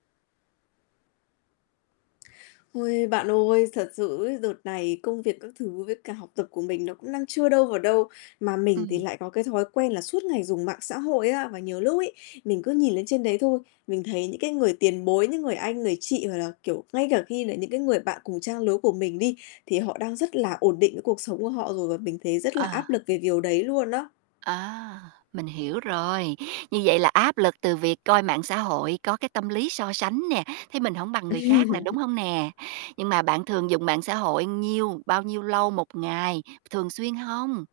Ôi, bạn ơi, thật sự ấy, đợt này công việc các thứ với cả học tập của mình nó cũng đang chưa đâu vào đâu, mà mình thì Ừm. lại có cái thói quen là suốt ngày dùng mạng xã hội á. Và nhiều lúc ấy, mình cứ nhìn lên trên đấy thôi, mình thấy những cái người tiền bối, những người anh, người chị hoặc là, kiểu, ngay cả khi là những cái người bạn cùng trang lứa của mình đi, thì họ đang rất là ổn định với cuộc sống của họ rồi và mình thấy rất là áp À. lực về điều đấy luôn á. À, mình hiểu rồi. Như vậy là áp lực từ việc coi mạng xã hội, có cái tâm lý so sánh nè, thấy mình hổng bằng người khác nè, đúng Ừm. hông nè? Nhưng mà bạn thường dùng mạng xã hội nhiêu bao nhiêu lâu 1 ngày, thường xuyên hông?